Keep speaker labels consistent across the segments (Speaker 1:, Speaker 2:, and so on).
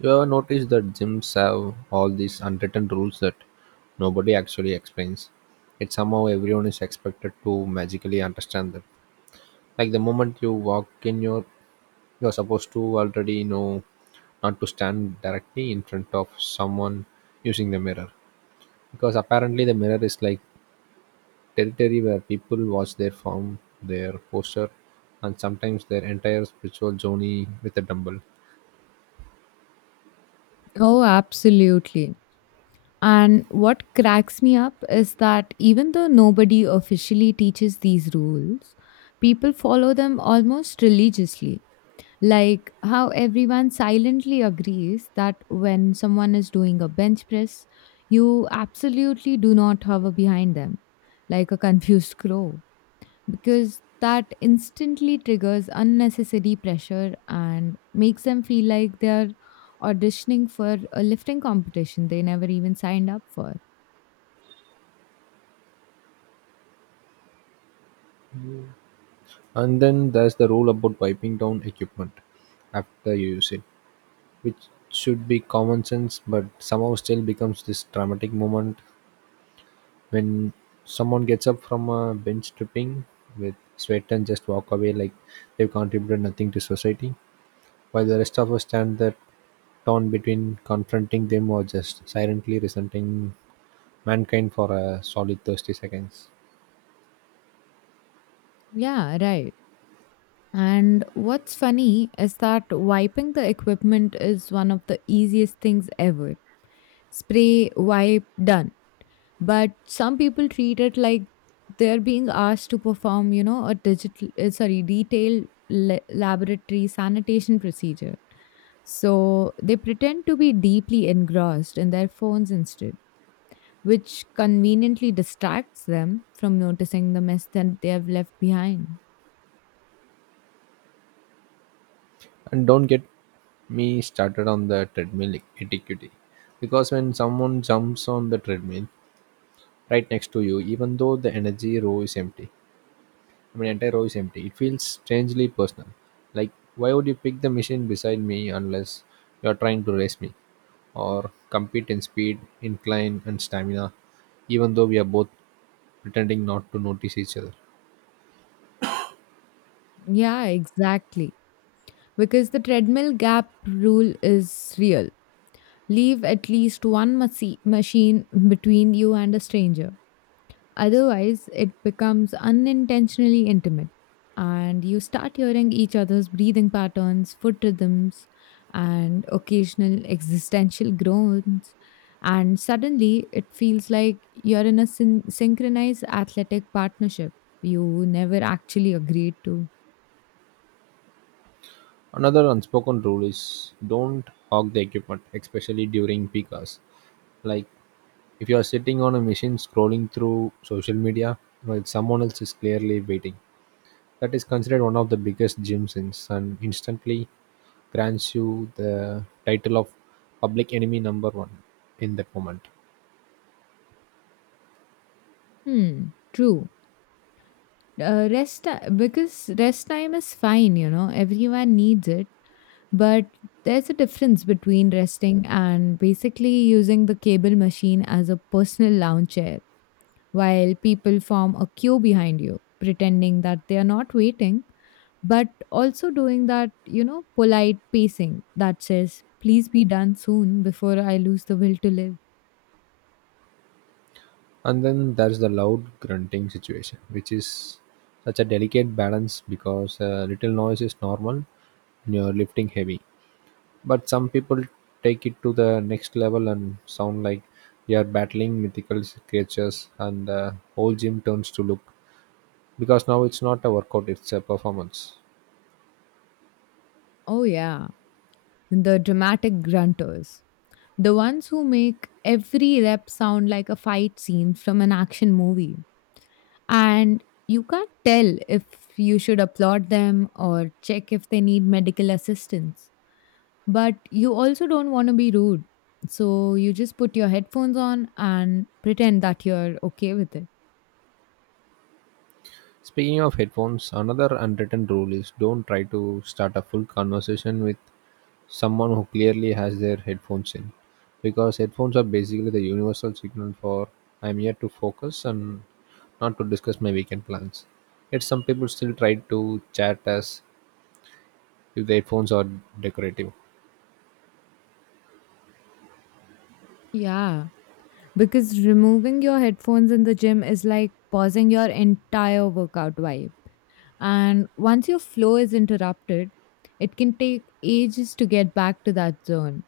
Speaker 1: You ever notice that gyms have all these unwritten rules that nobody actually explains? It's somehow everyone is expected to magically understand them. Like the moment you walk in, you're supposed to already know not to stand directly in front of someone using the mirror. Because apparently, the mirror is like territory where people watch their form, their posture, and sometimes their entire spiritual journey with a dumbbell.
Speaker 2: Oh, absolutely. And what cracks me up is that even though nobody officially teaches these rules, people follow them almost religiously. Like how everyone silently agrees that when someone is doing a bench press, you absolutely do not hover behind them like a confused crow because that instantly triggers unnecessary pressure and makes them feel like they're auditioning for a lifting competition they never even signed up for.
Speaker 1: And then there's the rule about wiping down equipment after you use it, which should be common sense but somehow still becomes this dramatic moment when someone gets up from a bench tripping with sweat and just walk away like they've contributed nothing to society, while the rest of us stand there torn between confronting them or just silently resenting mankind for a solid 30 seconds.
Speaker 2: Yeah, right. And what's funny is that wiping the equipment is one of the easiest things ever. Spray, wipe, done. But some people treat it like they're being asked to perform a digital sorry detailed laboratory sanitation procedure, so they pretend to be deeply engrossed in their phones instead, which conveniently distracts them from noticing the mess that they have left behind.
Speaker 1: And don't get me started on the treadmill etiquette, because when someone jumps on the treadmill right next to you even though the energy row is empty, I mean entire row is empty, it feels strangely personal. Like, why would you pick the machine beside me unless you're trying to race me or compete in speed, incline, and stamina even though we are both pretending not to notice each other?
Speaker 2: Yeah, exactly. Because the treadmill gap rule is real. Leave at least one machine between you and a stranger. Otherwise, it becomes unintentionally intimate, and you start hearing each other's breathing patterns, foot rhythms, and occasional existential groans. And suddenly, it feels like you're in a synchronized athletic partnership you never actually agreed to.
Speaker 1: Another unspoken rule is don't hog the equipment, especially during peak hours. Like, if you're sitting on a machine scrolling through social media while someone else is clearly waiting, that is considered one of the biggest gym sins and instantly grants you the title of public enemy number one in that moment.
Speaker 2: Hmm, True. Because rest time is fine, everyone needs it, but there's a difference between resting and basically using the cable machine as a personal lounge chair, while people form a queue behind you, pretending that they are not waiting, but also doing that, polite pacing that says, please be done soon before I lose the will to live.
Speaker 1: And then there's the loud grunting situation, which is such a delicate balance because a little noise is normal when you're lifting heavy. But some people take it to the next level and sound like they are battling mythical creatures, and the whole gym turns to look because now it's not a workout, it's a performance.
Speaker 2: Oh, yeah, the dramatic grunters. The ones who make every rep sound like a fight scene from an action movie. And you can't tell if you should applaud them or check if they need medical assistance. But you also don't want to be rude. So you just put your headphones on and pretend that you're okay with it.
Speaker 1: Speaking of headphones, another unwritten rule is don't try to start a full conversation with someone who clearly has their headphones in, because headphones are basically the universal signal for I'm here to focus and not to discuss my weekend plans. Yet some people still try to chat as if the headphones are decorative.
Speaker 2: Yeah. Because removing your headphones in the gym is like pausing your entire workout vibe. And once your flow is interrupted, it can take ages to get back to that zone.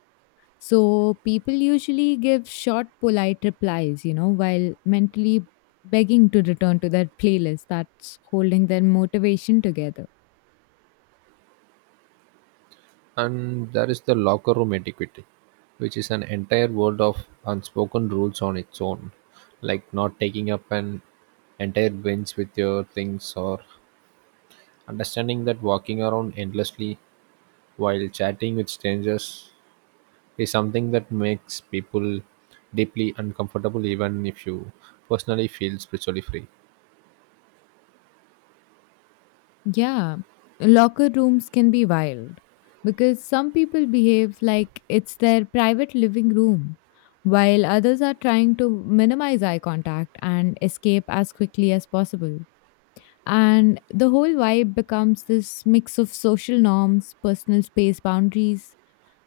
Speaker 2: So people usually give short, polite replies, while mentally begging to return to their playlist that's holding their motivation together.
Speaker 1: And there is the locker room etiquette, which is an entire world of unspoken rules on its own, like not taking up an entire bench with your things, or understanding that walking around endlessly while chatting with strangers is something that makes people deeply uncomfortable even if you personally feel spiritually free.
Speaker 2: Yeah, locker rooms can be wild because some people behave like it's their private living room, while others are trying to minimize eye contact and escape as quickly as possible. And the whole vibe becomes this mix of social norms, personal space boundaries,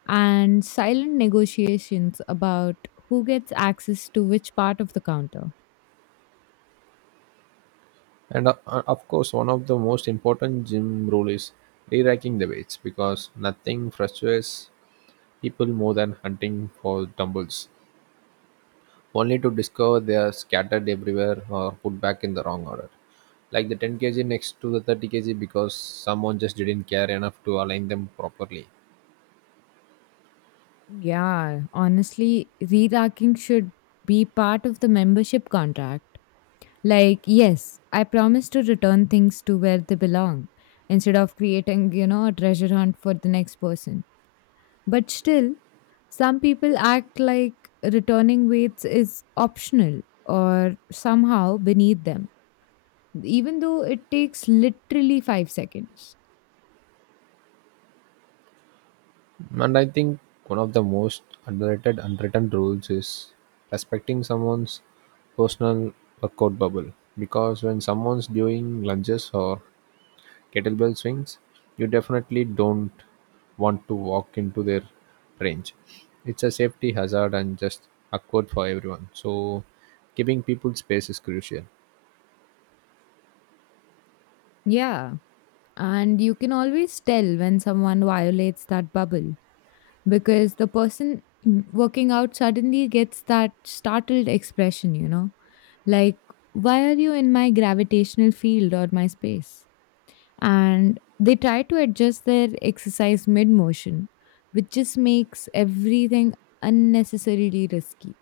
Speaker 2: and silent negotiations about who gets access to which part of the counter.
Speaker 1: And of course, one of the most important gym rule is reracking the weights, because nothing frustrates people more than hunting for dumbbells, only to discover they are scattered everywhere or put back in the wrong order. Like the 10 kg next to the 30 kg because someone just didn't care enough to align them properly.
Speaker 2: Yeah, honestly, re racking should be part of the membership contract. Like, yes, I promise to return things to where they belong instead of creating, a treasure hunt for the next person. But still, some people act like returning weights is optional or somehow beneath them, even though it takes literally 5 seconds.
Speaker 1: And I think one of the most underrated, unwritten rules is respecting someone's personal workout bubble, because when someone's doing lunges or kettlebell swings, you definitely don't want to walk into their range. It's a safety hazard and just awkward for everyone. So, giving people space is crucial.
Speaker 2: Yeah. And you can always tell when someone violates that bubble because the person working out suddenly gets that startled expression. Like, why are you in my gravitational field or my space? And they try to adjust their exercise mid motion, which just makes everything unnecessarily risky.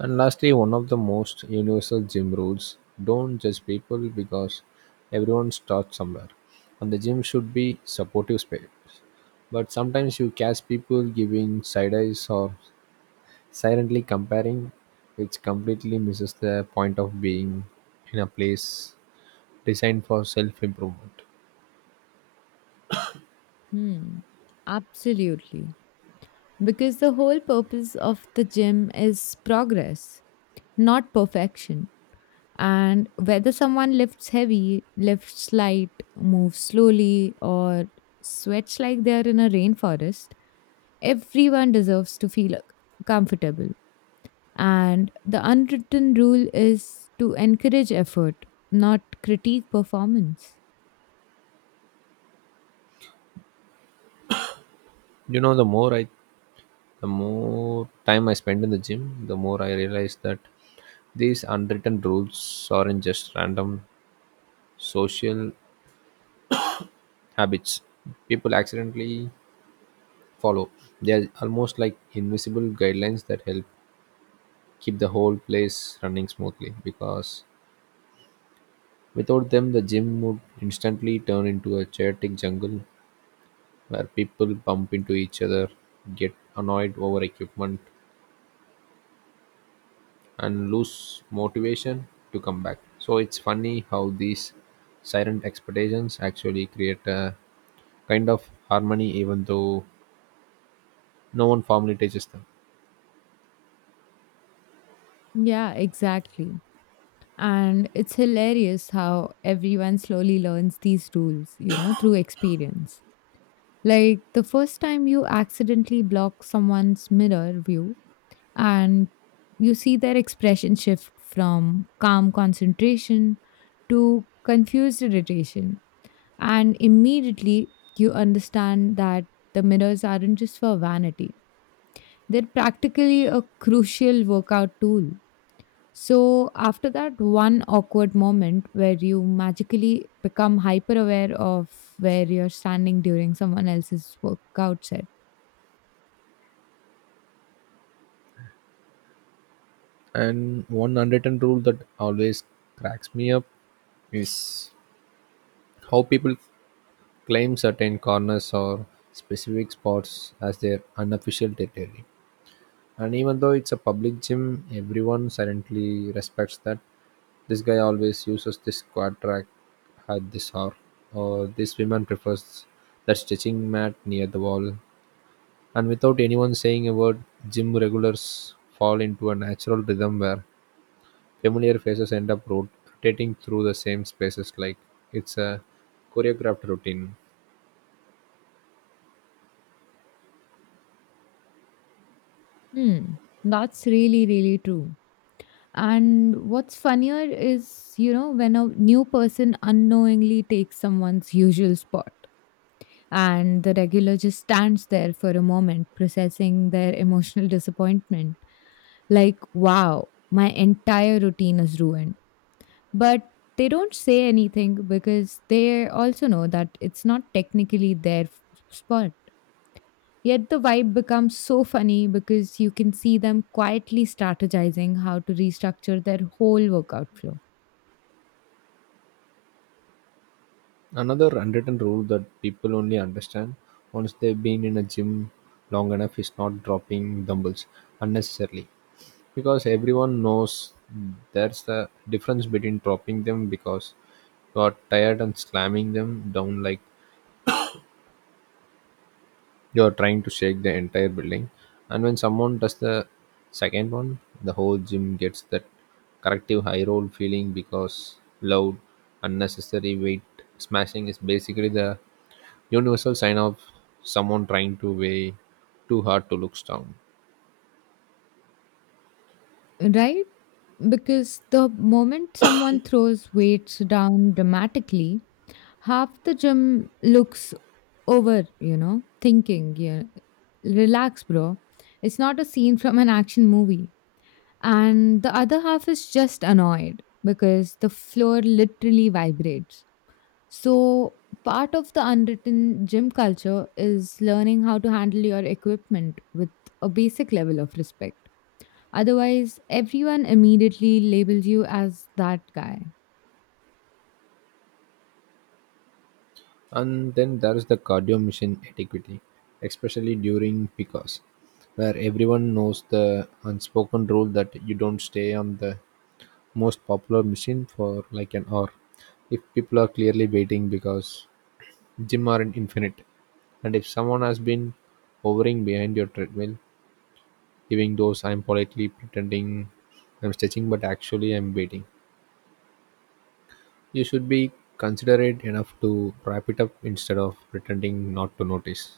Speaker 1: And lastly, one of the most universal gym rules: don't judge people, because everyone starts somewhere. And the gym should be supportive space. But sometimes you catch people giving side eyes or silently comparing, which completely misses the point of being in a place designed for self improvement.
Speaker 2: Hmm. Absolutely. Because the whole purpose of the gym is progress, not perfection. And whether someone lifts heavy, lifts light, moves slowly, or sweats like they're in a rainforest, everyone deserves to feel comfortable. And the unwritten rule is to encourage effort, not critique performance.
Speaker 1: You know, the more time I spend in the gym, the more I realize that these unwritten rules aren't just random social habits people accidentally follow. They are almost like invisible guidelines that help keep the whole place running smoothly, because without them, the gym would instantly turn into a chaotic jungle where people bump into each other, get annoyed over equipment, and lose motivation to come back. So it's funny how these silent expectations actually create a kind of harmony, even though no one formally teaches them.
Speaker 2: Yeah, exactly. And it's hilarious how everyone slowly learns these rules, through experience. Like the first time you accidentally block someone's mirror view and you see their expression shift from calm concentration to confused irritation. And immediately you understand that the mirrors aren't just for vanity, they're practically a crucial workout tool. So, after that one awkward moment where you magically become hyper aware of where you're standing during someone else's workout session.
Speaker 1: And one unwritten rule that always cracks me up is how people claim certain corners or specific spots as their unofficial territory. And even though it's a public gym, everyone silently respects that. This guy always uses this quad-rack at this hour. Or this woman prefers that stretching mat near the wall. And without anyone saying a word, gym regulars fall into a natural rhythm where familiar faces end up rotating through the same spaces like it's a choreographed routine.
Speaker 2: Hmm, that's really, really true. And what's funnier is, when a new person unknowingly takes someone's usual spot and the regular just stands there for a moment, processing their emotional disappointment. Like, wow, my entire routine is ruined. But they don't say anything because they also know that it's not technically their spot. Yet the vibe becomes so funny because you can see them quietly strategizing how to restructure their whole workout flow.
Speaker 1: Another unwritten rule that people only understand once they've been in a gym long enough is not dropping dumbbells unnecessarily. Because everyone knows that's the difference between dropping them because you are tired and slamming them down like you are trying to shake the entire building. And when someone does the second one, the whole gym gets that corrective high roll feeling, because loud unnecessary weight smashing is basically the universal sign of someone trying to weigh too hard to look strong.
Speaker 2: Right? Because the moment someone throws weights down dramatically, half the gym looks over, thinking, yeah, relax, bro. It's not a scene from an action movie. And the other half is just annoyed because the floor literally vibrates. So, part of the unwritten gym culture is learning how to handle your equipment with a basic level of respect. Otherwise, everyone immediately labels you as that guy.
Speaker 1: And then there is the cardio mission etiquette, especially during PCOS, where everyone knows the unspoken rule that you don't stay on the most popular machine for like an hour if people are clearly waiting, because gym aren't infinite. And if someone has been hovering behind your treadmill, giving those I'm politely pretending I'm stretching but actually I'm waiting, you should be considerate enough to wrap it up instead of pretending not to notice.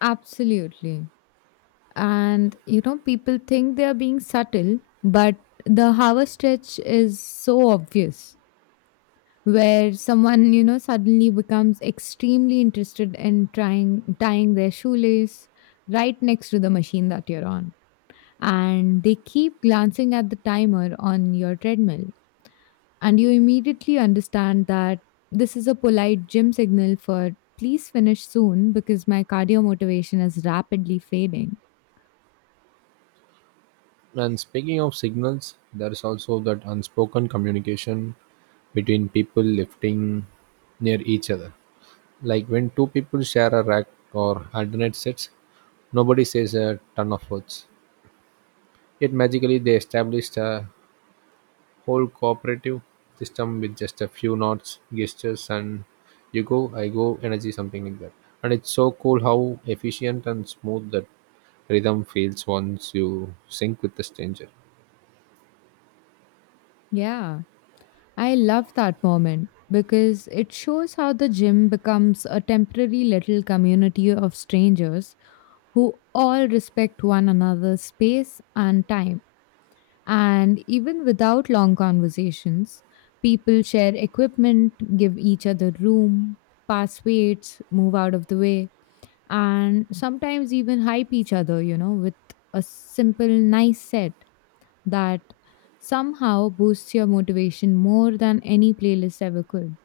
Speaker 2: Absolutely. And people think they are being subtle, but the hour stretch is so obvious, where someone, suddenly becomes extremely interested in trying tying their shoelace right next to the machine that you're on, and they keep glancing at the timer on your treadmill. And you immediately understand that this is a polite gym signal for please finish soon because my cardio motivation is rapidly fading.
Speaker 1: And speaking of signals, there is also that unspoken communication between people lifting near each other. Like when two people share a rack or alternate sets, nobody says a ton of words. Yet magically, they established a whole cooperative system with just a few nods, gestures, and you go, I go, energy, something like that. And it's so cool how efficient and smooth that rhythm feels once you sync with the stranger.
Speaker 2: Yeah. I love that moment because it shows how the gym becomes a temporary little community of strangers who all respect one another's space and time. And even without long conversations, people share equipment, give each other room, pass weights, move out of the way, and sometimes even hype each other, with a simple, nice set that somehow boosts your motivation more than any playlist ever could.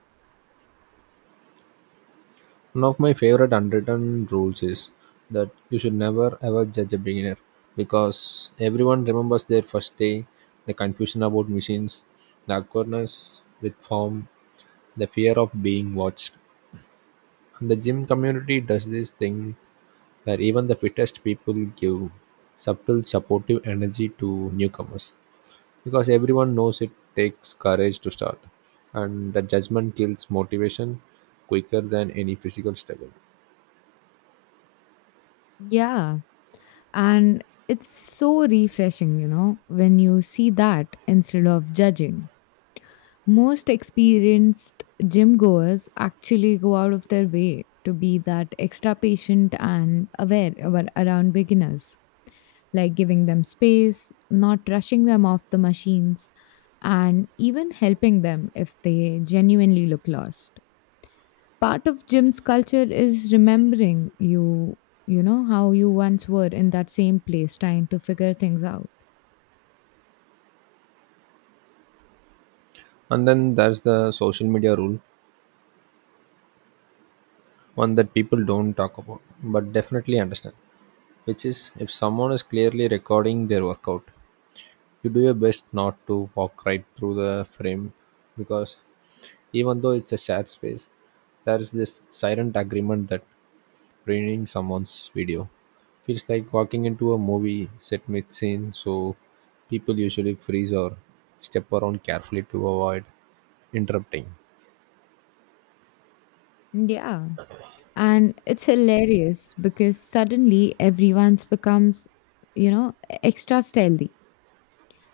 Speaker 1: One of my favorite unwritten rules is that you should never ever judge a beginner, because everyone remembers their first day, the confusion about machines, the awkwardness with form, the fear of being watched. And the gym community does this thing where even the fittest people give subtle supportive energy to newcomers, because everyone knows it takes courage to start, and the judgment kills motivation quicker than any physical struggle.
Speaker 2: Yeah. And it's so refreshing, when you see that instead of judging. Most experienced gym goers actually go out of their way to be that extra patient and aware about, around beginners, like giving them space, not rushing them off the machines, and even helping them if they genuinely look lost. Part of gym's culture is remembering how you once were in that same place trying to figure things out.
Speaker 1: And then there's the social media rule, one that people don't talk about, but definitely understand, which is if someone is clearly recording their workout, you do your best not to walk right through the frame, because even though it's a shared space, there is this silent agreement that ruining someone's video feels like walking into a movie set mid scene, so people usually freeze or step around carefully to avoid interrupting.
Speaker 2: Yeah. And it's hilarious because suddenly everyone's becomes, extra stealthy,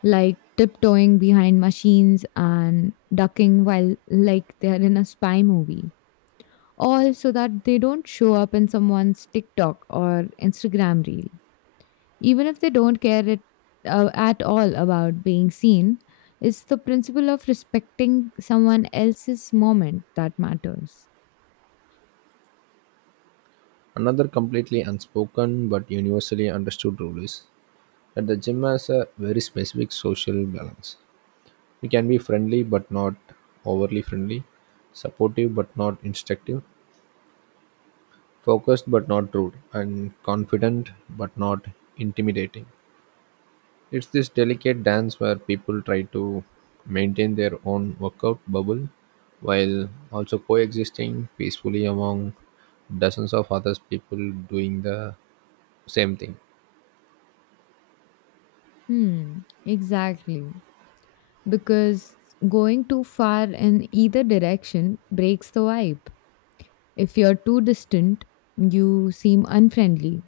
Speaker 2: like tiptoeing behind machines and ducking while like they're in a spy movie, all so that they don't show up in someone's TikTok or Instagram reel. Even if they don't care at all about being seen, it's the principle of respecting someone else's moment that matters.
Speaker 1: Another completely unspoken but universally understood rule is that the gym has a very specific social balance. We can be friendly but not overly friendly, supportive but not instructive, focused but not rude, and confident but not intimidating. It's this delicate dance where people try to maintain their own workout bubble while also coexisting peacefully among dozens of other people doing the same thing.
Speaker 2: Hmm, exactly. Because going too far in either direction breaks the vibe. If you're too distant, you seem unfriendly.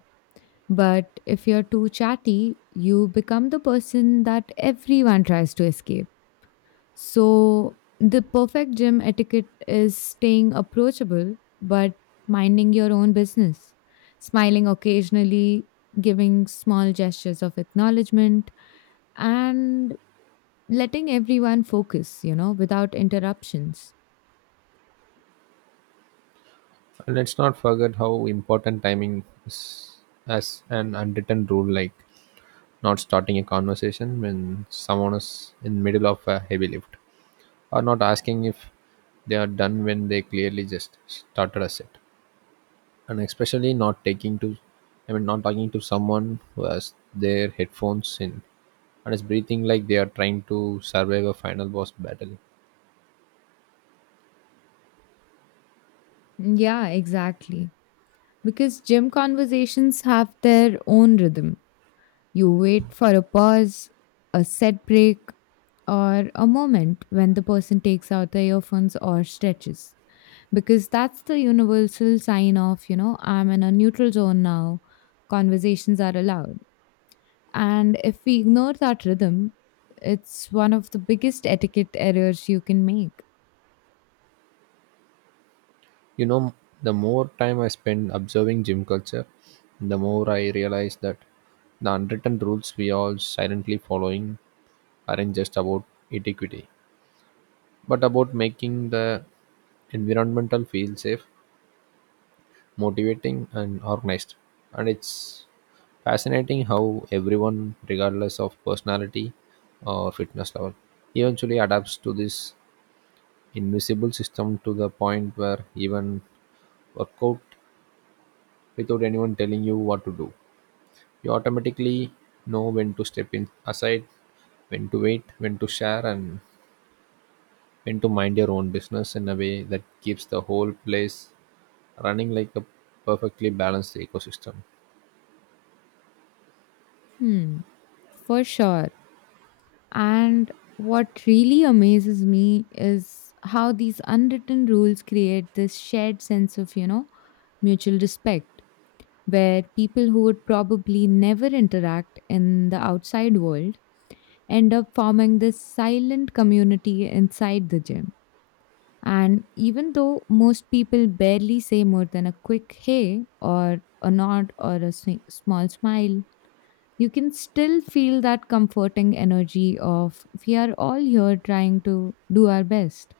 Speaker 2: But if you're too chatty, you become the person that everyone tries to escape. So, the perfect gym etiquette is staying approachable but minding your own business, smiling occasionally, giving small gestures of acknowledgement, and letting everyone focus, without interruptions.
Speaker 1: Let's not forget how important timing is as an unwritten rule, like not starting a conversation when someone is in middle of a heavy lift, or not asking if they are done when they clearly just started a set, and especially not taking to, I mean, not talking to someone who has their headphones in and is breathing like they are trying to survive a final boss battle.
Speaker 2: Yeah, exactly. Because gym conversations have their own rhythm. You wait for a pause, a set break, or a moment when the person takes out the earphones or stretches, because that's the universal sign of I'm in a neutral zone now, conversations are allowed. And if we ignore that rhythm, it's one of the biggest etiquette errors you can make.
Speaker 1: You know, the more time I spend observing gym culture, the more I realize that the unwritten rules we all silently following aren't just about etiquette, but about making the environmental feel safe, motivating, and organized. And it's fascinating how everyone, regardless of personality or fitness level, eventually adapts to this invisible system to the point where even work out without anyone telling you what to do, you automatically know when to step in aside, when to wait, when to share, and when to mind your own business in a way that keeps the whole place running like a perfectly balanced ecosystem.
Speaker 2: Hmm, for sure. And what really amazes me is how these unwritten rules create this shared sense of, mutual respect, where people who would probably never interact in the outside world end up forming this silent community inside the gym. And even though most people barely say more than a quick hey or a nod or a small smile, you can still feel that comforting energy of we are all here trying to do our best,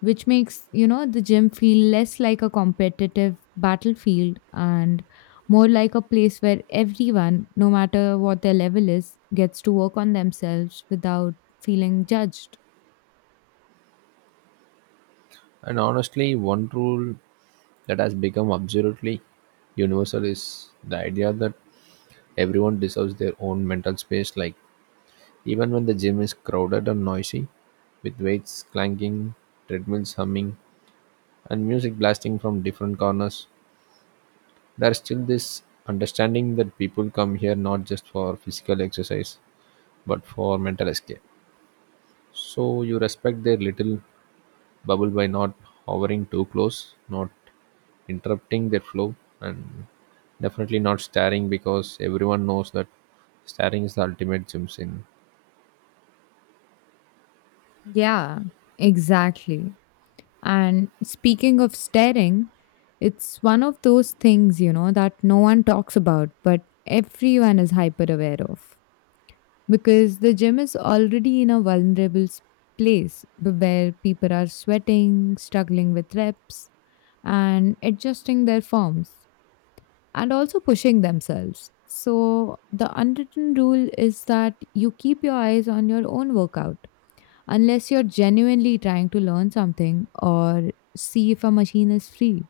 Speaker 2: which makes, the gym feel less like a competitive battlefield and more like a place where everyone, no matter what their level is, gets to work on themselves without feeling judged.
Speaker 1: And honestly, one rule that has become absolutely universal is the idea that everyone deserves their own mental space. Like, even when the gym is crowded and noisy, with weights clanking, treadmills humming, and music blasting from different corners, there's still this understanding that people come here not just for physical exercise, but for mental escape. So you respect their little bubble by not hovering too close, not interrupting their flow, and definitely not staring, because everyone knows that staring is the ultimate gym sin.
Speaker 2: Yeah, exactly. And speaking of staring, it's one of those things, that no one talks about but everyone is hyper aware of, because the gym is already in a vulnerable place where people are sweating, struggling with reps, and adjusting their forms and also pushing themselves. So, the unwritten rule is that you keep your eyes on your own workout unless you're genuinely trying to learn something or see if a machine is free.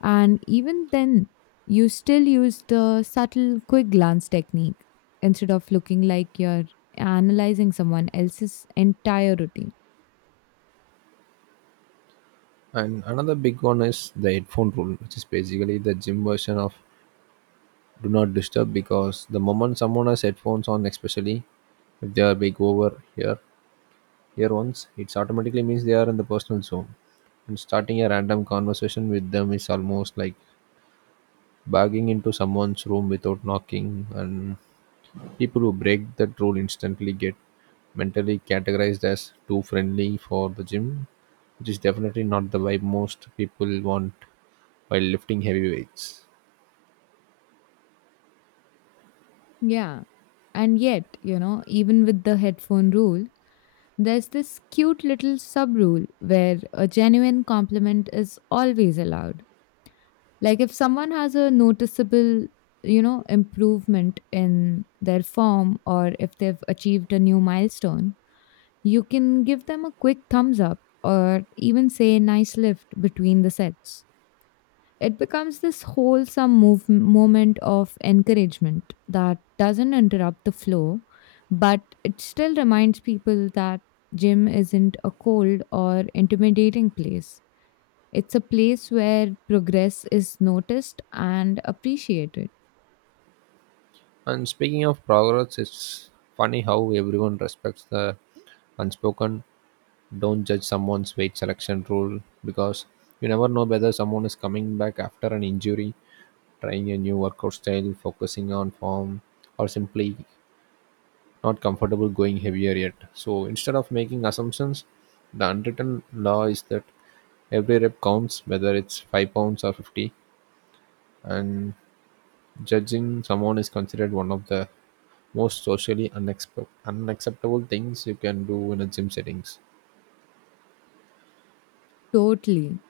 Speaker 2: And even then, you still use the subtle quick glance technique instead of looking like you're analyzing someone else's entire routine.
Speaker 1: And another big one is the headphone rule, which is basically the gym version of do not disturb, because the moment someone has headphones on, especially if they are big over here, here once, it automatically means they are in the personal zone. And starting a random conversation with them is almost like barging into someone's room without knocking. And people who break that rule instantly get mentally categorized as too friendly for the gym, which is definitely not the vibe most people want while lifting heavy weights.
Speaker 2: Yeah. And yet, even with the headphone rule, there's this cute little sub rule where a genuine compliment is always allowed. Like if someone has a noticeable, improvement in their form, or if they've achieved a new milestone, you can give them a quick thumbs up or even say nice lift between the sets. It becomes this wholesome moment of encouragement that doesn't interrupt the flow, but it still reminds people that gym isn't a cold or intimidating place. It's a place where progress is noticed and appreciated.
Speaker 1: And speaking of progress, it's funny how everyone respects the unspoken don't judge someone's weight selection rule, because you never know whether someone is coming back after an injury, trying a new workout style, focusing on form, or simply not comfortable going heavier yet. So instead of making assumptions, the unwritten law is that every rep counts, whether it's 5 pounds or 50, and judging someone is considered one of the most socially unacceptable things you can do in a gym settings.
Speaker 2: Totally.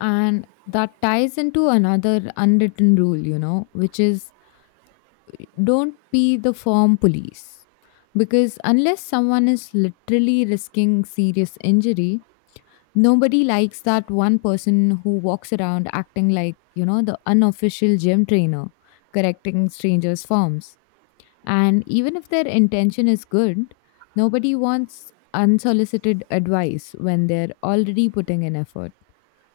Speaker 2: And that ties into another unwritten rule, which is don't be the form police. Because unless someone is literally risking serious injury, nobody likes that one person who walks around acting like, the unofficial gym trainer correcting strangers' forms. And even if their intention is good, nobody wants unsolicited advice when they're already putting in effort.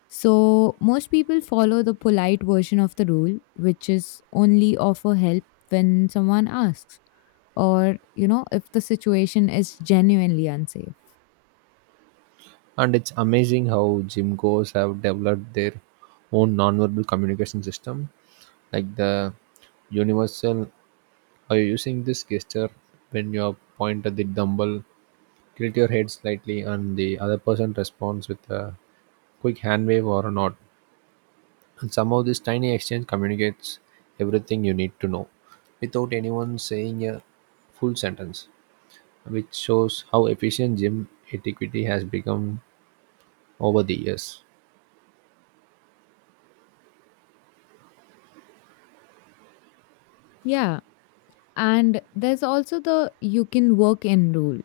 Speaker 2: So, most people follow the polite version of the rule, which is only offer help when someone asks or, if the situation is genuinely unsafe.
Speaker 1: And it's amazing how gym goers have developed their own nonverbal communication system, like the universal are you using this gesture, when you point at the dumbbell, tilt your head slightly, and the other person responds with a quick hand wave or a nod. And somehow this tiny exchange communicates everything you need to know without anyone saying a full sentence, which shows how efficient gym etiquette has become over the years.
Speaker 2: Yeah. And there's also the you can work in rule,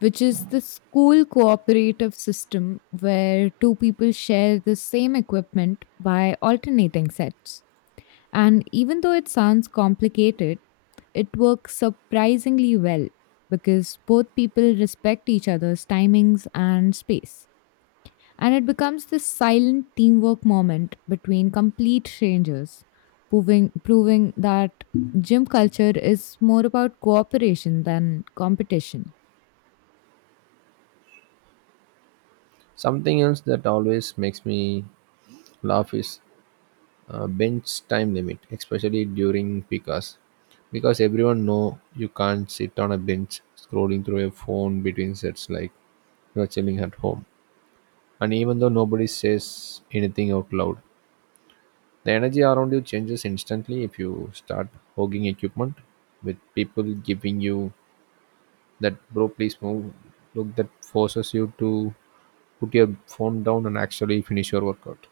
Speaker 2: which is the school cooperative system where two people share the same equipment by alternating sets. And even though it sounds complicated, it works surprisingly well because both people respect each other's timings and space. And it becomes this silent teamwork moment between complete strangers, proving that gym culture is more about cooperation than competition.
Speaker 1: Something else that always makes me laugh is bench time limit, especially during PICAS. Because everyone know you can't sit on a bench scrolling through a phone between sets like you're chilling at home. And even though nobody says anything out loud, the energy around you changes instantly if you start hogging equipment, with people giving you that bro please move look that forces you to put your phone down and actually finish your workout.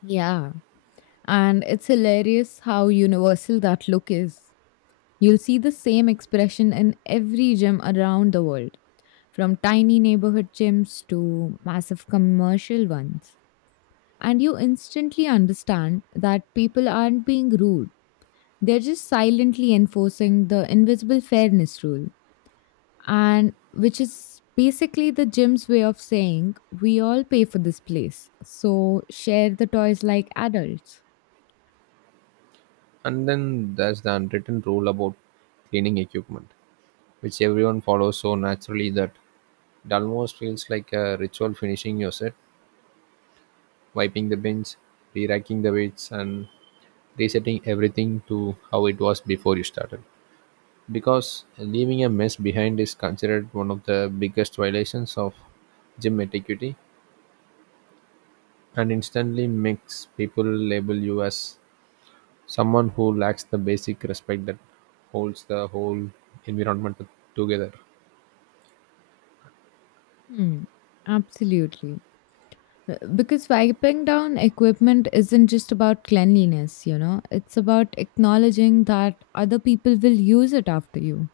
Speaker 2: Yeah. And it's hilarious how universal that look is. You'll see the same expression in every gym around the world, from tiny neighborhood gyms to massive commercial ones. And you instantly understand that people aren't being rude, they're just silently enforcing the invisible fairness rule, and which is basically the gym's way of saying we all pay for this place, so share the toys like adults.
Speaker 1: And then there's the unwritten rule about cleaning equipment, which everyone follows so naturally that it almost feels like a ritual: finishing your set, wiping the bench, re racking the weights, and resetting everything to how it was before you started. Because leaving a mess behind is considered one of the biggest violations of gym etiquette and instantly makes people label you as someone who lacks the basic respect that holds the whole environment together.
Speaker 2: Hmm, absolutely. Because wiping down equipment isn't just about cleanliness, it's about acknowledging that other people will use it after you,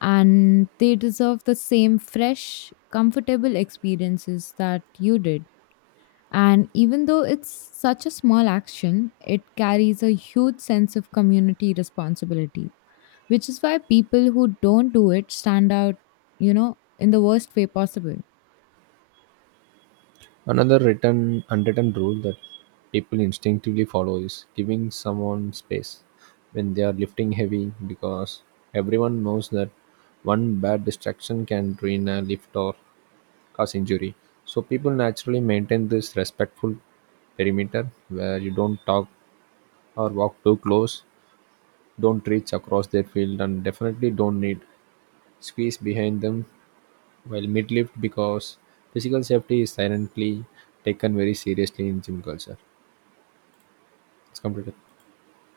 Speaker 2: and they deserve the same fresh, comfortable experiences that you did. And even though it's such a small action, it carries a huge sense of community responsibility, which is why people who don't do it stand out, in the worst way possible.
Speaker 1: Another written unwritten rule that people instinctively follow is giving someone space when they are lifting heavy, because everyone knows that one bad distraction can ruin a lift or cause injury. So people naturally maintain this respectful perimeter where you don't talk or walk too close, don't reach across their field, and definitely don't need squeeze behind them while mid lift, because physical safety is silently taken very seriously in gym culture. It's completed.